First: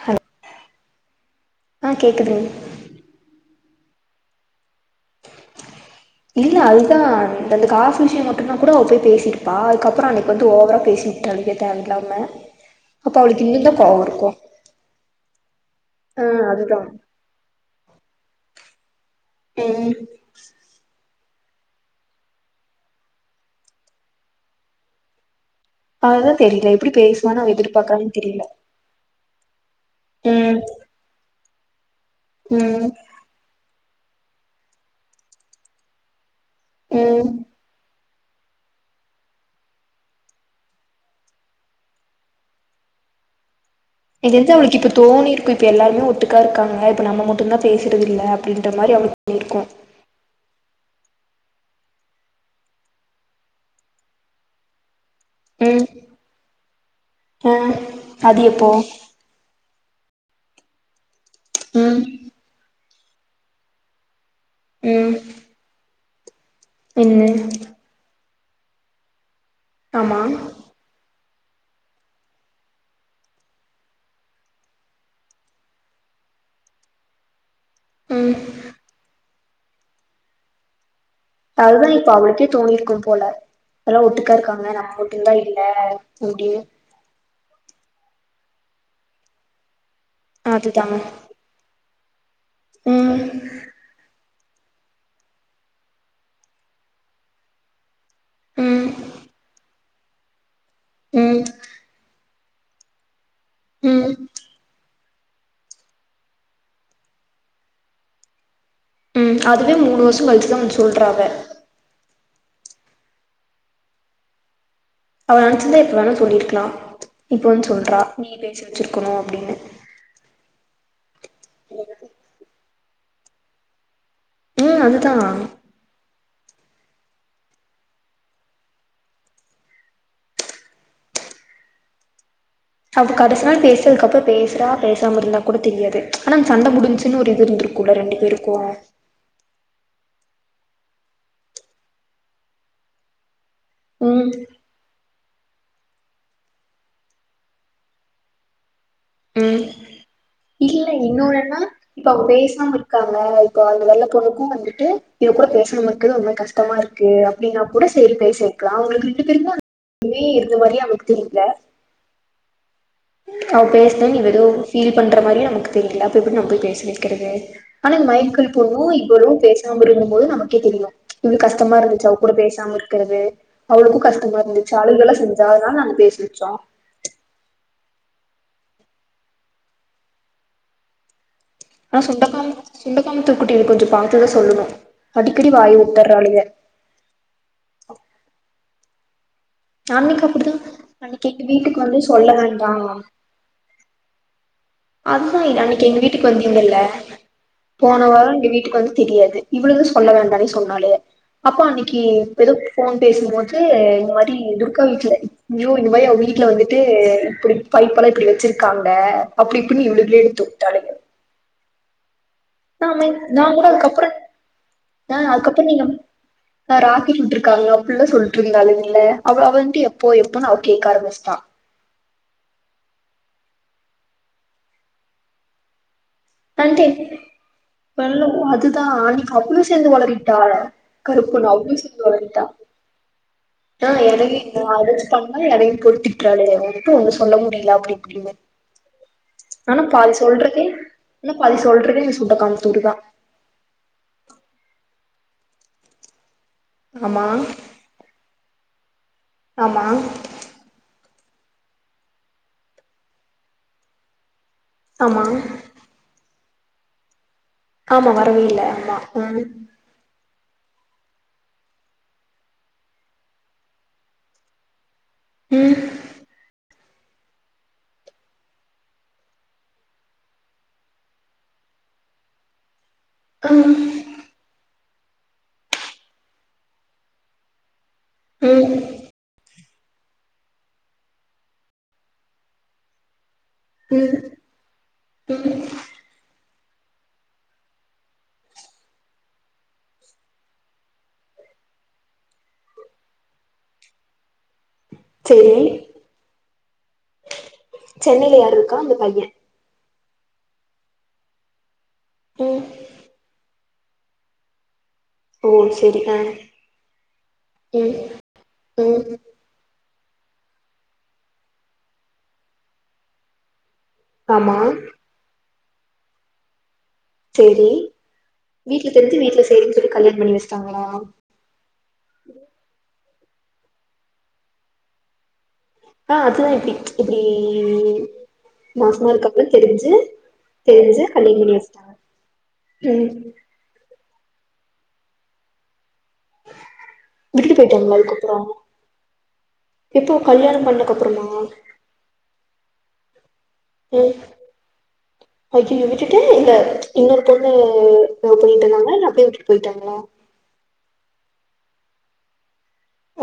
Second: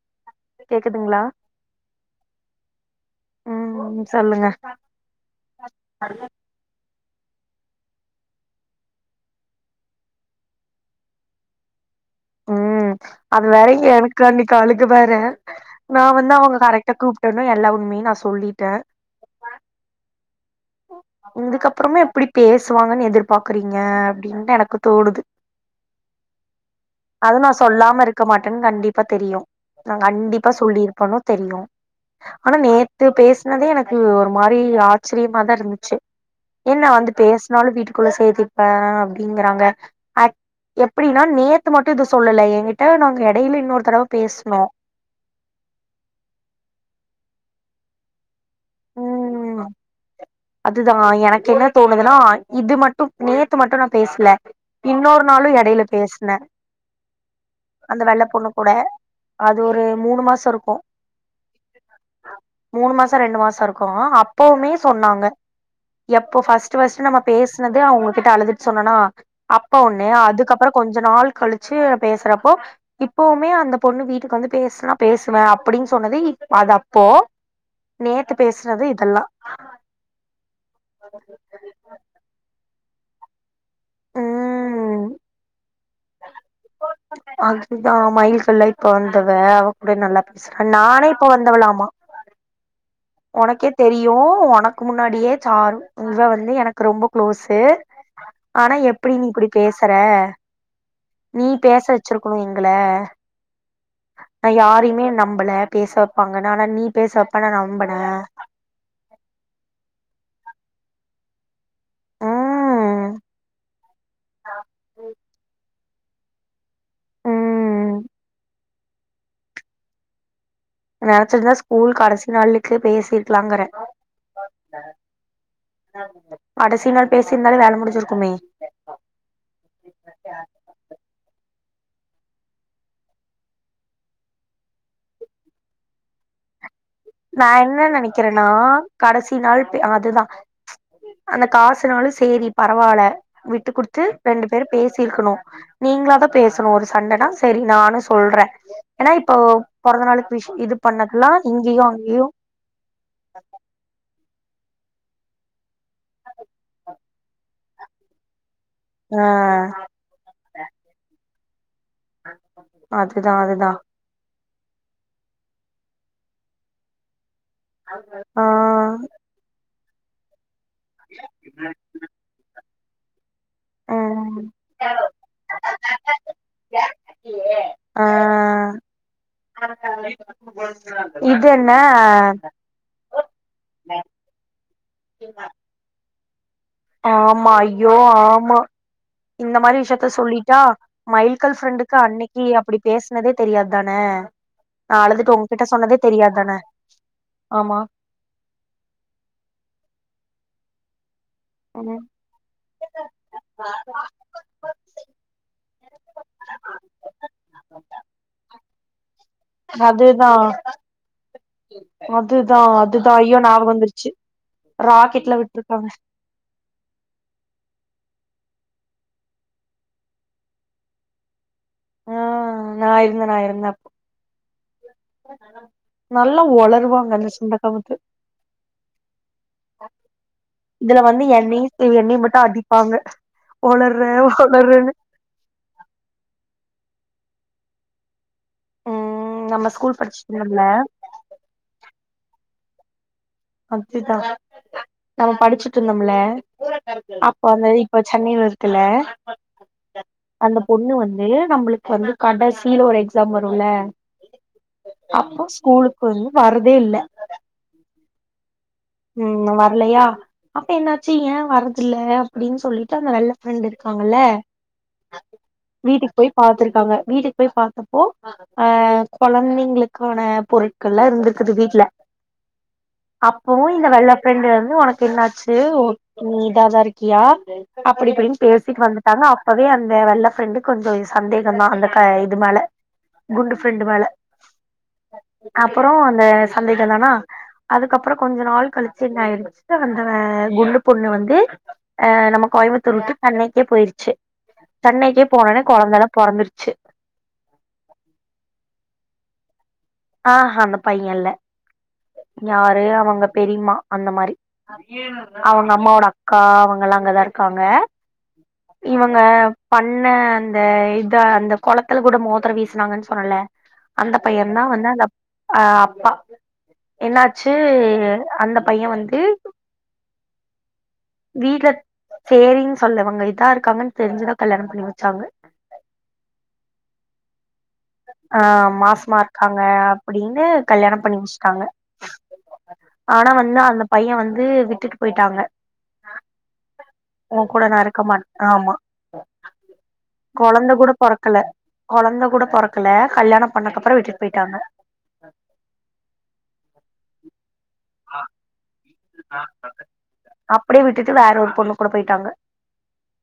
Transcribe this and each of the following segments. Hello கேக்குதுங்ளா ஆ கேக்குதுங் உம் சொல்லுங்க இல்ல அதுதான் அ அந்த காசு விஷயம் மட்டுனா கூட அவ போய் பேசிருப்பா அதுக்கப்பறம் அன்னைக்கு வந்து ஓவரா பேசி [unintelligible] எல்லாமே உம் அது வேற எனக்கு அன்னைக்களுக வேற நான் ஆ வந்து அவங்க அதுதான் கரெக்டா கூப்டோனே எல்லா உண்மேயுமே நான் சொல்லிட்டேன் உம் இதுக்கப்புறமே எப்டி பேசுவாங்கன்னு எதிர்பாக்கறீங்க அப்படின் எனக்கு தோணுது அதுதான் தெரியல எப்படி அது பேசுவான்னு நா அவ சொல்லாம எதிர்பார்க்கறான்னு இருக்க தெரியல மாட்டேன் கண்டிப்பா தெரியு நா கண்டிப்பா ம் சொல்லியிருப்பன்னு தெரியு ஆனா ம் நேத்து பேசுனதே எனக் ஒரு மாரி ஆச்சர்ய மாதா இருந்துச்சு என்ன வந்து ம் பேசுனாலு வீட்டுக் குள்ள சேத்திப்ப அப்டிங்கறாங்க அ எப்டின்னா நேத்து மட்டு இது சொல்லல என்கிட்ட நாங்க எடையில இன்னொரு தடவ இதே தா பேசுனோ அவளுக்கு இப்போ தோணி இருக்கு இப்ப எல்லாருமே ஒட்டுக்கா இருக்காங்க இப்ப நம்மட்டு இப்பல்லா பேசுறதில்ல அப்டின்ற மாதிரி அவக் இருக்கோம் தான எனக்கு என்ன தோணுதுனா இது மட்டு நேத்து மட்டு நா பேசல இன்னொரு நாலு இடையில ம் பேசினே ஆ அந்த வெள்ள அது பொண்ணு எப்போ கூட அது ஒரு மூணு மாசம் இருக்கும் ம் மூணு மாசம் ரெண்டு மாசம் இருக்கோ [unintelligible] எப்பவுமே ம் சொன்னாங்க எப்ப இப்ப பர்ஸ்ட் பர்ஸ்ட் என்ன நம் பேசனது அவங்க கிட்ட அழுதுட்டு சொன்னனா அப்ப ஒன்னு ஆமா அதுக்கப்புற கொஞ்ச நாள் கழிச்சு பேசுறப்போ இப்பவுமே அந்த பொண்ணு வீட்டுக்கு வந்து பேசனா பேசுவேன் அப்படின்னு சொன்னது அது அப்போ நேத்து ம் பேசுனது இதெல்லா [inaudible] அதுதா இப்ப அவளுக்கே தோணிருக்கோ போல எல்லா ஒட்டுக்கா இருக்காங்க நம்ம ம் மட்டு தா இல்ல அப்டின்னு அதுதா [unintelligible] இப்ப வந்தவ அப்டி நல்லா பேசுறேன் அதுதாங்க நானே இப்ப வந்திரலாமா ம் உனக்கே தெரியும் உனக்கு முன்னாடியே சார் இவா வந்து எனக்கு ரொம்ப கு்ளோஸு ஆனா ம் எப்டி நீ குடி பேச கர ம் நீ பேச வச்சிருக்க எங்கள ம் நா யாரையுமே ந நம்பல பேச வைப்பாங்கன்னு ஆனா நீ பேச வப்பன்னு நம்புனேன் உம் அதுவே மூணு வருஷம் கழிச்சுதான் சொல்றா அவ ம் அவ நெனச்சிருந்தா எப்ப வேணா சொல்லிருக்கலா இப்ப வந்து ம் சொல்றா நீ பேசி வெச்சுருக்கணு அப்டின்னு வரச்சொல்றா ஸ்கூல் கடசி நாளு க்கு பேசிருக்கலாங்குற ம் அதுதா [unintelligible] கடசி நாள் பேசியிருந்தாலே வேல முடுஞ்சுருக்குமே அவ கடசி நாள் பேசுறதுக்குப்பறோ பேசுறா பேசாம இருந்தா கூட தெரியாது ம்ச் ஆனா சண்ட முடுஞ்சு நா என்ன நெனைக்கிறன்னா கடசி நாள் அதுதா அந்த காசுனாலு சேரி பரவால விட்டு குடுத்து ம் ரெண்டு பேர் பேசிருக்கனு நீங்களாதா பேசணு ஒரு சண்டனா சேரி நானு சொல்ற ஏனா இப்போ ம் பொறந்த நாளுக்கு விஷ் இது இல்ல பண்ணதல்லா இன்னொன்னுன்னா இங்கேயு அங் இப்ப பேசாம இருக்காங்க இப்ப அவங்க வெள்ளப் போ அவளுக்கு வந்துட்டு இவ கூட பேசாம இருக்குறது ரொம்ப கஷ்டமா இருக்கு அப்படின்னா கூட சேரி பேசு க்ளா அவங்களுக்கு ஆ எப்படி தெரியுமா மே இருக்குற மாரியா அவங்களுக்கு தெரில அதுதா அவ அதுதா பேஸ்ட்டு நீ வெளிய [unintelligible] ஃபீல் பண்ற மாரியே நமக்கு தெரியல அப்போ எப்படி நம்ம போய் பேச வெக்கிறது ஆனா ஆ மைக்கிள் பொண்ணு இவளு பேஸ் நம்ப இருக்கும் போது நம்ம எனக்கே தெரில ம்ச் இவ்வள கஷ்டமா இருந்துச்சு அவ கூட பேசாம இருக் இருக்குறது அவளுக்கு கஷ்டமா ம் இருந்துச்சா அழுகல்லா செஞ்ஜா அதனால நாங்க பேச வெச்சோ ஆ [inaudible] ஆனா சுண்டக்காம் சுண்டக்காம்புதூர் குட்டி இரு கொஞ்சம் பாத்தத சொல்லுணு அடிக்கடி வாயுட்டுர்றாளுங்க ஆமா அய்யோ ஆமா இந்த மாதிரி விஷயத்த அன்னைக்கு அப்டிதா சொல்லிட்டா அன்னைக்கு எங்க மைல்கல் வீட்டுக்கு ஃப்ரெண்டுக்கு வந்து சொல்ல அன்னைக்கு வேண்டா அப்படி பேசுனதே தெரியாதுதான அதுதா அன்னைக்கு எங்க வீட்டுக்கு தான வந்திங்கல்ல ஆமா போன வாரோ எங்க வீட்டுக்கு வந்தது தெரியாது இவ்ளுகளு சொல்ல வேண்டானேஸ் சொன்னாலுக அப்பா அன்னைக்கு ம் ஏதோ ஃபோன் பேசும் போது இந்த மாதிரி துர்கா வீட்ல நியூ இந்த மாரி அவ வீட்ல வந்துட்டு இப்படி பைப்பெல்லா இப்படி வெச்சுருக் இருக்காங்க அப்டி இப்டின்னு இவளுக எழுத்து தலமேல ஆம் நாமே நா கூட அதுக்கப்புறோ ஆ ராக்கெட்ல அதுக்கப்புறோ நீங்க விட்ருக்காங்க ஆ ராக்கெட் விட்ருக்காங்க அப்டில்லா சொல் லிருந்தாளுங்கில்ல அப்றோ அவ வந்து எப்போ எப்போன்னு அவ கேக்க ஆரம்பிச்சுட்டா. ஆ நா இருந்தே நா இருந்தே அப்போ. நல்லா ஒளருவாங்க அந்த சுண்டக்கா முத்து [unintelligible] அதுதா அன்னைக்கி அவளு சேந்து ஒளறிட்டா இதுல வந்து கருப்பு பொண்ணு அவுளு என்னையு சேந்து என்னைய மட்டு ஒளறிட்டா அடிப்பாங்க ஆ ஒளர்ற எறங்கி நின்னு ஒளர்றன்னு அடிச்சுட்டாங்கன்னு [unintelligible] க்கு ஒண்ணு சொல்ல முடியல அப்டி இப்டின்னு. ம் நம்ம ஆனா ஸ்கூல் பாதி படிச்சுட்டு சொல்றதே இருந்தோம்ல சொல்றதே சுத்த [unintelligible] அதுதா நம்ம படிச்சுட்ருந்தோம்ல ஆமா அப்போ வந்து இப்ப சென்னையில இரு த்துல ஆமா து நம்மளுக்கு வந்து கடைசில ஒரு எக்ஸாம் வரும்ல ஆமா அப்போ ஸ்கூலுக்கு வந்து வரதே இல்ல ஆமாங்க புரியல ம் வரலையா அப்போ என்னாச்சு ஏ வர்றதில்ல அப்படின்னு சொல்லிட்டு அந்த வெள்ள ஃப்ரெண்ட் இருக்காங்கல்ல ம் வீட்டுக்கு போய் பாத்திருக்காங்க வீட்டுக்கு போய் பாத்தப்போ ஆ கொழந்தைங்களுக்கான பொருட்கள்லா இருந்திருக்குது வீட்ல இப்பவு இந்த வெள்ள ஃபிரெண்ட் வந்து உன க்கு என்னாச்சு ஓ நீ இதாதா இருக்கியா அப்டி இப்டினு ம் ம் பேசிட்டு வந்துட்டாங்க அ ப்பவே அந்த வெள்ள ஃப்ரெண்டுக்கு கொஞ்சோ சந்தேகந்தா அந்த க இது மேல குண்டு ஃபிரண்டு மேல ம் ம் அப்புறோ அந்த சந்தேகந்தானா அதுக்கப் புறோ கொஞ்ச நாள் கழிச்சி என்ன ஆயிடுச்சி அந்த குண்டு பொண்ணு வந்து ஆ நம்ம கோயம்புத்தூர் விட்டு சென்னைக்கே போயிருச்சு. சென்னைக்கே சேரி போனவுன்னே கொழந்தெல்லா பொறந்திருச் சென்னைல யார் இருக்கா அந்த பைய ஆஹா அந்த பைய இல்ல ம் யாரு அவங்க பெரிய்மா அந்த மாரி ஓ அவங்க செரி அம்மாவோட ஆ அக்கா அவங்க எல்லா அங்கதா இருக்காங்க ம் இவங்க ம் ப ண்ண அந்த இத அந்த கொளத்துல கூட மோதரோ வீசுனாங்கன்னு சொன்னல்ல அந்த ஆமா பையன்தா வந் ஆ அப்பா என்னாச்சு சேரி அந்த பைய வீட்ல தெரிஞ்சு வந்து வீட்ல சேரின்னு சொல்லி கல்யாணம் பண்ணி வச்சுட்டாங்களா வீட்ல சேரின்னு சொன்னவங்க இத் க்கா இருக்காங்கன்னு தெரிஞ்சுதா கல்யாணம் பண்ணி வச்சாங்க ஆ அது தா இப்டி இப்டி ஆ மாசமா இருக்காங்கன்னு இருக்காங்க தெரிஞ்சு அப்டின்னு கல்யாணம் பண்ணி வச்சுட்டாங்க ம் ஆனா வந்து அந்த பையன் வ ந்து விட்டுட்டு போயிட்டாங்க உன் விட்டுட்டு கூட நா போயிட்டாங்களா இருக்க மாட் அதுக்கப்புறோ ஆமா எப்போ கல்யாணம் கொழந்த கூட பண்ணக்கப்புறமா பொறக்கல கொழந்த கூட பொறக் கல கல்யாணம் ம் அய்யய்யோ விட்டுட்டு இல்ல இன்னொரு பொண்ண லவ் பண்ணிட்டு இருந்தாங்கல அப்டியே விட்டுட்டு வேற ஒரு பொண்ணு கூட போயிட்டாங்க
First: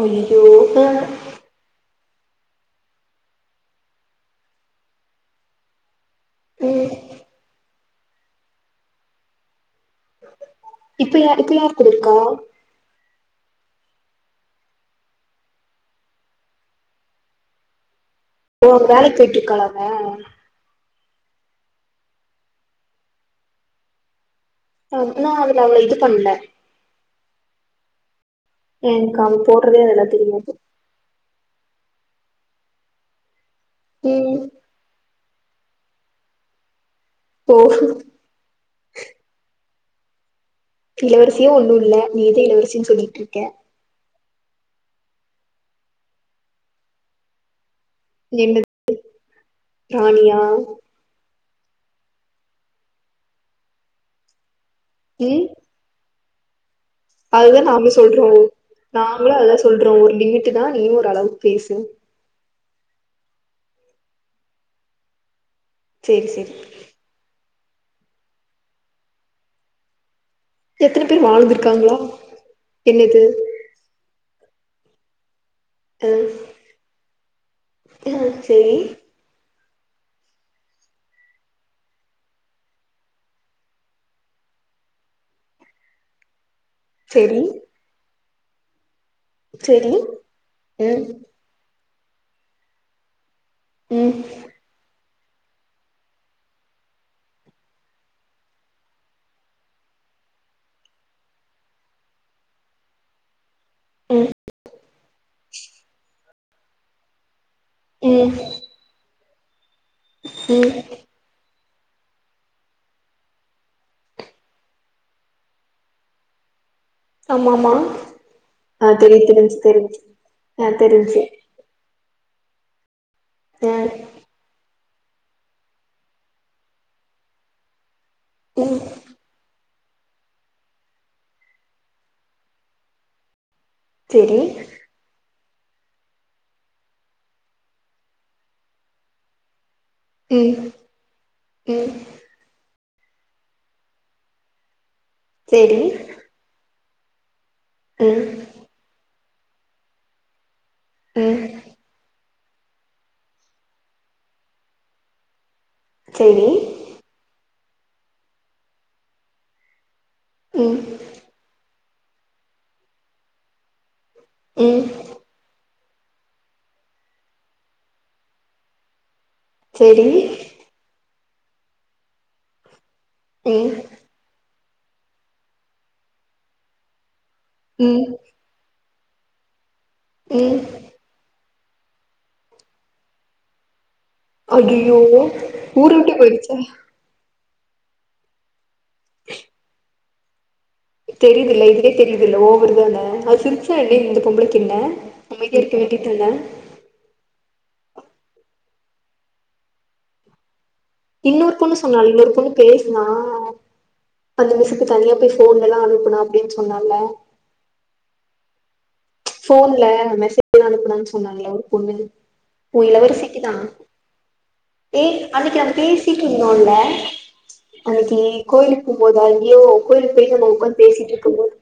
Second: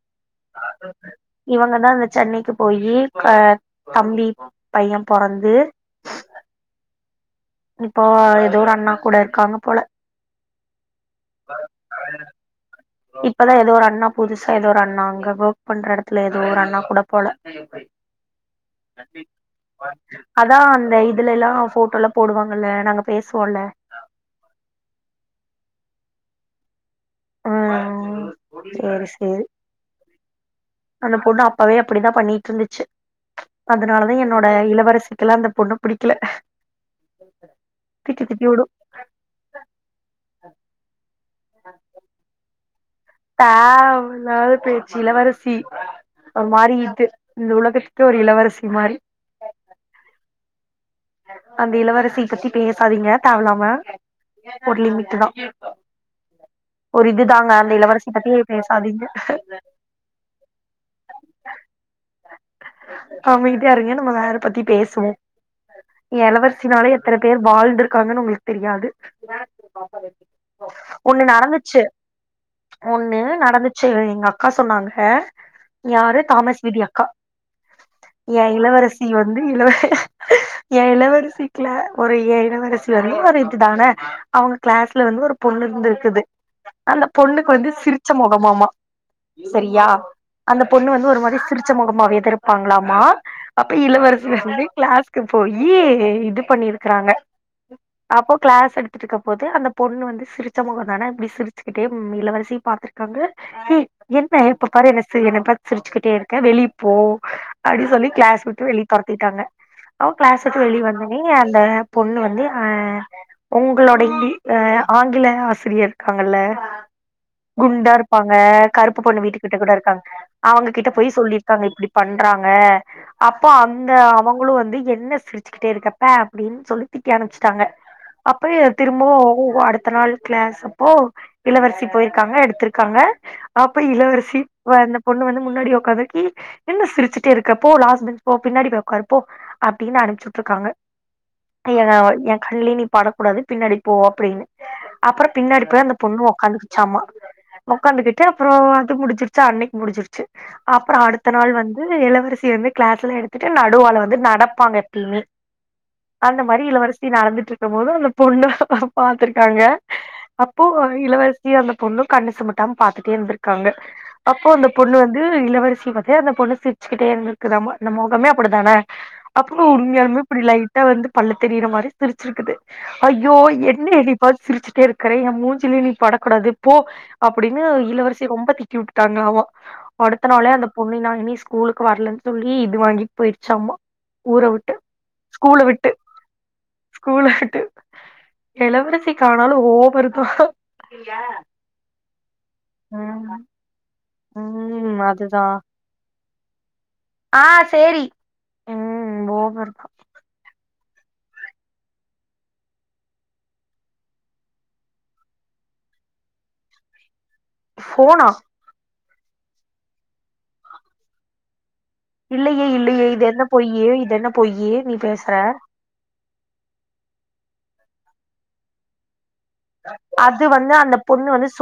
அய்யோ அ இவங்கதா இந்த சென்னைக்கு போயி க தம்பி பையன் பொறந்து ம் இப்போ ஏதோ ஒரு அண்ணா கூட இருக்காங்க போல இப்ப யா இப்ப யாரு கூட இருக்கா இப்ப தா ஏதோ ஒரு அண்ணா புதுசா ஏதோ ஒரு அண்ணா அங்க ஒர்க் பண்ற இடத்துல ஏதோ ஒரு அண்ணா கூட போல ஓ வேலைக்கு போயிட்டுருக்காளா அவ இதுல எல்லா போட்டோல போடுவாங்கல்ல நாங்க பேசுவோம்ல அப்றோம் அவள அவ்ளோ இது பண்ல ஆ எனக் அவ போடுறதே அதுல தெரியது அந்த பொண்ணு அப்பவே அப்டிதான் பண்ணிட்டு இருந்துச்சு அதனாலதா ம் என்னோட இளவரசி எல்லா அந்த பொண்ண புடிக்கல ஓ திட்டி திட்டி உடு அ இளவரசியே ஒன்னும் இல்ல நீ தா இளவரசினு போயிட்ருக்கேன் நாள் பேய்ச்சி இளவரசி ஒரு மாரி இது இந்த உலகத்து [unintelligible] என்ன இளவரசி மாரி [inaudible] அந்த இளவரசிய பத்தி பேசாதீங்க தேவயில்லாம ஒரு லிமிட் தா ஒரு அது இதுதாங்க தா அந்த நாங்களும் இளவரசி சொல்றோ பத்தி பேசாதீங்க நாங்களும் அத தா சொல்றோ ஒரு லிமிட்டு தா நீயும் ஓரளவுக்கு பேசு அமைதியா இருங்க நம்ம வேற பத்தி பேசுவோம் சேரி சேரி எளவரசினால எத்தன பேர் வாழ்ந்துருக்காங்கன்னு அவுங்களுக்கு தெரியாது. க்கு எத்தன பேர் வாழ்ந்திருக் ச்சு ஒண்ணு நடந்துச்சு எங்க அக் கா சொன்னாங்க அ யாரு தாமஸ் விதி அக்கா அ ஏன் சேரி இளவரசி வந்து இள ஏன் இளவரசிக்குல ஒரு ஏ இளவரசி வந்து ஒரு இதுதான அவுங்க கிளாஸ்ல வந்து ஒரு பொண்ணு இருந்துருக்குது அந்த சேரி பொண்ணுக்கு வந்து சிரி ச்ச முகமாமா சரியா? சேரி அந்த பொண்ணு ம் வந்து ஒரு மாரி சிரிச்ச மொக மாவாதே இருப்பாங்களாமா. அப்ப ம் இளவரசி வந்து கிளாஸ் க்கு போயி இது பண்ணிருக்கறாங்க. அப்போ கிளாஸ் எடுத்துட்ருக்கும்போது அந்த பொண்ணு வந்து சிரிச்ச மொகந்தானே அப்டியே சிரிச்சுக்கிட்டே இளவரசிய பாத்துருக்காங்க ஏய் ம் என்ன எப்ப பாரு என்ன சி என்ன பாத்து சிரிச்சுக்கிட்டே இருக்க வெளிய போ அப்டினு சொல்லி ம் கிளாஸ் விட்டு வெளிய தொரத்திட்டாங்க. அவ கிளாஸ் விட்டு ம் வெளிய வந்தன்னே அந்த பொண்ணு வந்து ஆ உங்களோட இ ஆ ஆங்கில ஆசிரியர் க்காங்கல்ல ஆமா ஆமா குண்டா இருப்பாங்க ஆ கருப்பு பொண்ணு தெரியுது வீட்டுகிட்ட தெரிஞ்சு கூட தெரிஞ்சு இருக்காங்க. அவங்க ஆ கிட்ட போய் தெரிஞ்சு சொல்லிருக்காங்க இப்டி பண்றாங்க அப்போ அந்த ஆ அவங்களு வந்து எ ன்ன சிரிச்சுக்கிட்டே இருக்க பே அப்டின்னு சொல்லி திட்டி அனுப்புச்சுட்டாங்க. அப்ப ம் திரும்பவு இப்போ அடுத்த நாள் க்ளாஸ் அப் போ இளவரசி போயிருக்காங்க எடுத்திருக்காங்க. அப்ப செரி இளவரசி ஆ அந்த பொண்ணு வந்து முன்னாடி உக்காந்துருக்கி. என்ன சிரிச்சுட்டே இருக்க? போ லாஸ்ட் பெஞ்ச் போ பின்னாடி போ உக்காரு போ அப்டின்னு அனுப்பிச்சு ம் உட்ருக்காங்க. ம் ஏன்னா என் கண்லயே நீ படக்கூடாது பின்னாடி போ அப்டின்னு அப்ப பின்னாடி செரி போய் அந்த பொண்ணு உக்காந்துக்கு ச்சாமா உக்காந்துக்கிட்டு ம் அப்றோ அது முடிஞ்சுரு ச்சா அன்னைக்கு முடிஞ்சிருச்சு. அப்றோ அடுத்த ம் நாள் வந்து இளவரசி வந்து கிளாஸ்லா எடுத்துட்டு நடுவால வந்து நடப்பாங்க எப்பயுமே. அந்த செரி மாரி இளவரசி நடந்துட் ருக்கும்போது அந்த பொண்ண அவங்க பாத்துருக்காங்க. அப்போ ம் இளவரசிய அந்த பொண்ணு கண்ணு சிமுட்டாம பாத்துட்டே இருந்திருக்காங்க. அப்போ அந்த ம் பொண்ணு வந்து இளவரசிய பாத்தே அந்த பொண்ணு சிரிச்சுக்கிட்டே இருந்திருக்குதாம்மா அந்த மொகமே அப்டிதானே அப்றோ செரி உண்மையாலுமே இப்டி லைட்டா வந்து பல்லு தெரியிற மாரி சிரிச்சிருக்குது. ஐயோ ம் என்ன என்னய பாத்து சிரிச்சு க்கற ஏன் மூஞ்சியிலயே நீ படக்கூடாது போ அப்டின்னு ம் இளவரசி ரொம்ப திட்டி உட் டாங்களாம்மா அடுத்த நாளே ம் அந்த பொண்ணு நா இனி ஸ் கூலுக்கு வரலன்னு சொல்லி இது வாங்கிட்டு போயிருச்சாமா. ஐயயோ ஊர விட்டே போயிடுச்சா? இளவரசிக்கு ஆனாலு ஓ வருதா தெரியுதில்ல இதுலயே தெரியு தில்ல ஒவர்தான? அது ம் சிரிச்சா என்ன இந்த பொம்பளைக்கென்ன ம் அதுதா அமைதியா இருக்க வேண்டியதான? ஆ சேரி ம் ஓவர்தா. இன்னொரு பொண்ணு சொன்னா இன்னொரு பொண்ணு பேசுனா அந்த மிஸ்ஸுக்கு தனியா போய் ஃபோன்லல்லா அனுப்புன அப்டினு சொன்னால்ல? ஃபோனா? ஃபோன்ல மெசேஜ் அனுப்புனன்னு சொன்னால்ல ஒரு பொண்ணு இல்லையே உ இல்லையே இது என்ன இளவரசிக்குதா பொய்யி இது என்ன பொய்யி நீ பேசுற? ருந்தோம்ல அன்னக்கி கோயிலுக்கு போம்போது அது ஐயோ கோயிலுக்கு போயிட்டு வந்து உக்காந்து பேசிட்ருக்கும்போது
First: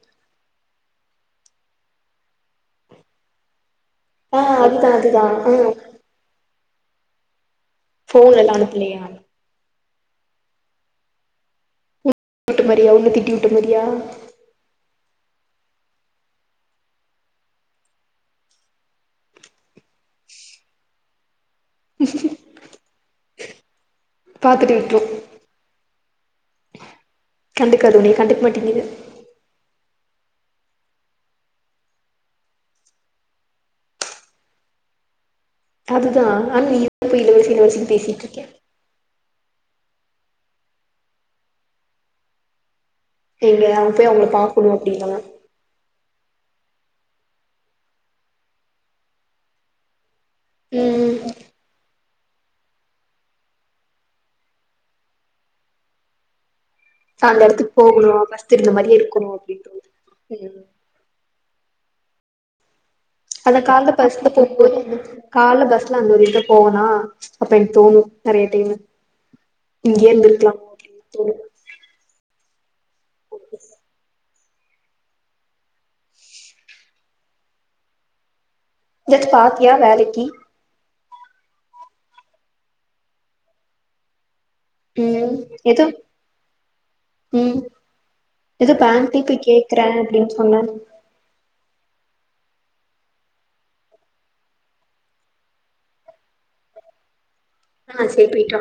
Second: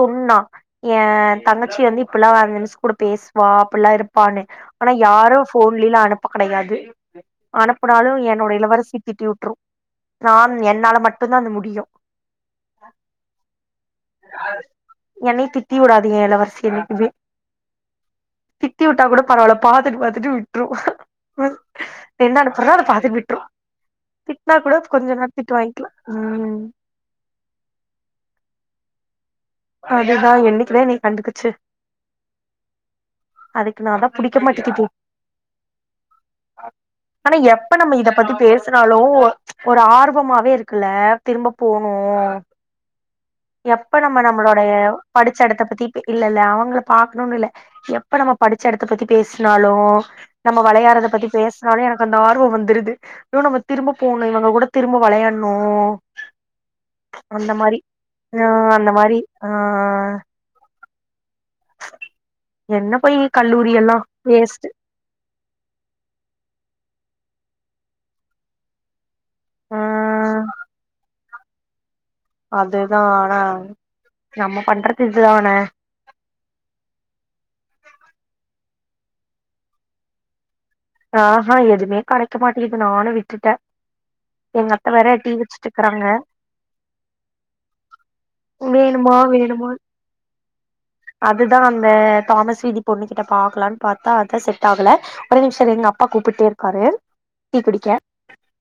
ஏன் தங்கச்சி வந்து இப்பல்லா அந்த மிஸ் கூட பேசுவா அப்பல்லா ஆ இருப்பான்னு. அதுதா ஆனா அதுதா யாரு ஆ ஃபோன்லயில்லா அனுப்ப கெடையாது. [inaudible] அனுப்புனாலு என்னோட ஃபோன்லல்லா இளவரசி அனுப்பலையா திட்டி வுட்ரு. நான் என்னால மட்டுந்தா அது முடியு. திட்டுன மாரியா உன்ன திட்டி விட்ட மாரியா? என்னைய திட்டி உடாது ஏன் இளவரசி என்னைக்குமே. திட்டி உட்டா கூட பரவால்ல பாத்துட்டு பாத்துட்டு விட்ரு ம் என்னான்னு பரவால்ல பாத்துட்டு விட்ரு. திட்னா கூட பாத்துட்டு விட்ரு கொஞ்ச நேர திட்டு வாங்கிக்லா. ம் [unintelligible] உன்னய கண்டுக் மாட்டிங்கிது அதுதா என்னக்கிதா என்னய கண்டுக்கிச்சு அதுக்கு நாதா புடிக்க மாட்டிக்கிது அதுதா ஆன [unintelligible] இப்ப இளவரசி எப்ப இளவரசின் நம்ம இத பத்தி பேசிட்ருக்க பேசுனாலு ஒரு ஆர்வமாவே இருக்குல்ல திரும்ப போணு எங்க அங்க எப்ப போய் நம்ம அவங்கள நம்மளொடைய பாக்கணு அப்டின்னா படுச்ச எடத்த பத்தி பே இல்லெல்ல அவுங்கள பாக்கணுன் இல்ல எப் ப நம்ம படுச்ச எடத்த பத்தி பேசுனாலு நம்ம வெளையாறத ம் பத்தி பேசுனாலே எனக் அந்த ஆர்வொ வந்துருது எதோ நம்ம திரும்ப போணு இவுங்க கூட திரும்ப வெளையாண்ணு சொ அந்த எடத்துக் போகணு ஃபஸ்ட்டு இருந்த அந்த மாரியே மாரி இருக்கணு ஆ அப்டின் தோனுது [inaudible] என்ன போய் அந்த கல்லூரி கால்ல எல்லா பஸ்ல வேஸ்ட்டு போம்போது கால்ல பஸ்ல அந்த ஒரு இந்த போவொனா அப்ப எனக் தோணு நெறைய டைமு ஆ இங்யே இருந்துருக்லா [inaudible] அதுதா ஆனா நம்ம பண்றது இதுதான எங்யாச்சு பாத்தியா வேலைக்கி ஆஹா எதுவ்மே கெடைக்க மாட்டிக்கிது நானு விட்டுட்டே எங்க அத்த வேற டீ ம் வச்சுட்டு எதோ இருக்கறாங்க ம் எதோ வேணுமா பேங்க்க்கு வேணுமா கேக்குறே அப்டின் சொன்ன இந்த தாமஸ் வீதி பொண்ணு கிட்ட பாக்லான் பாத்தா அதா செட் ஆகல ஒரு நிமிஷ் [unintelligible] எங்க அப்பா கூப்பிட்டே இருக்காரு டீ குடிக்க ஆ சே போயிட்டுவா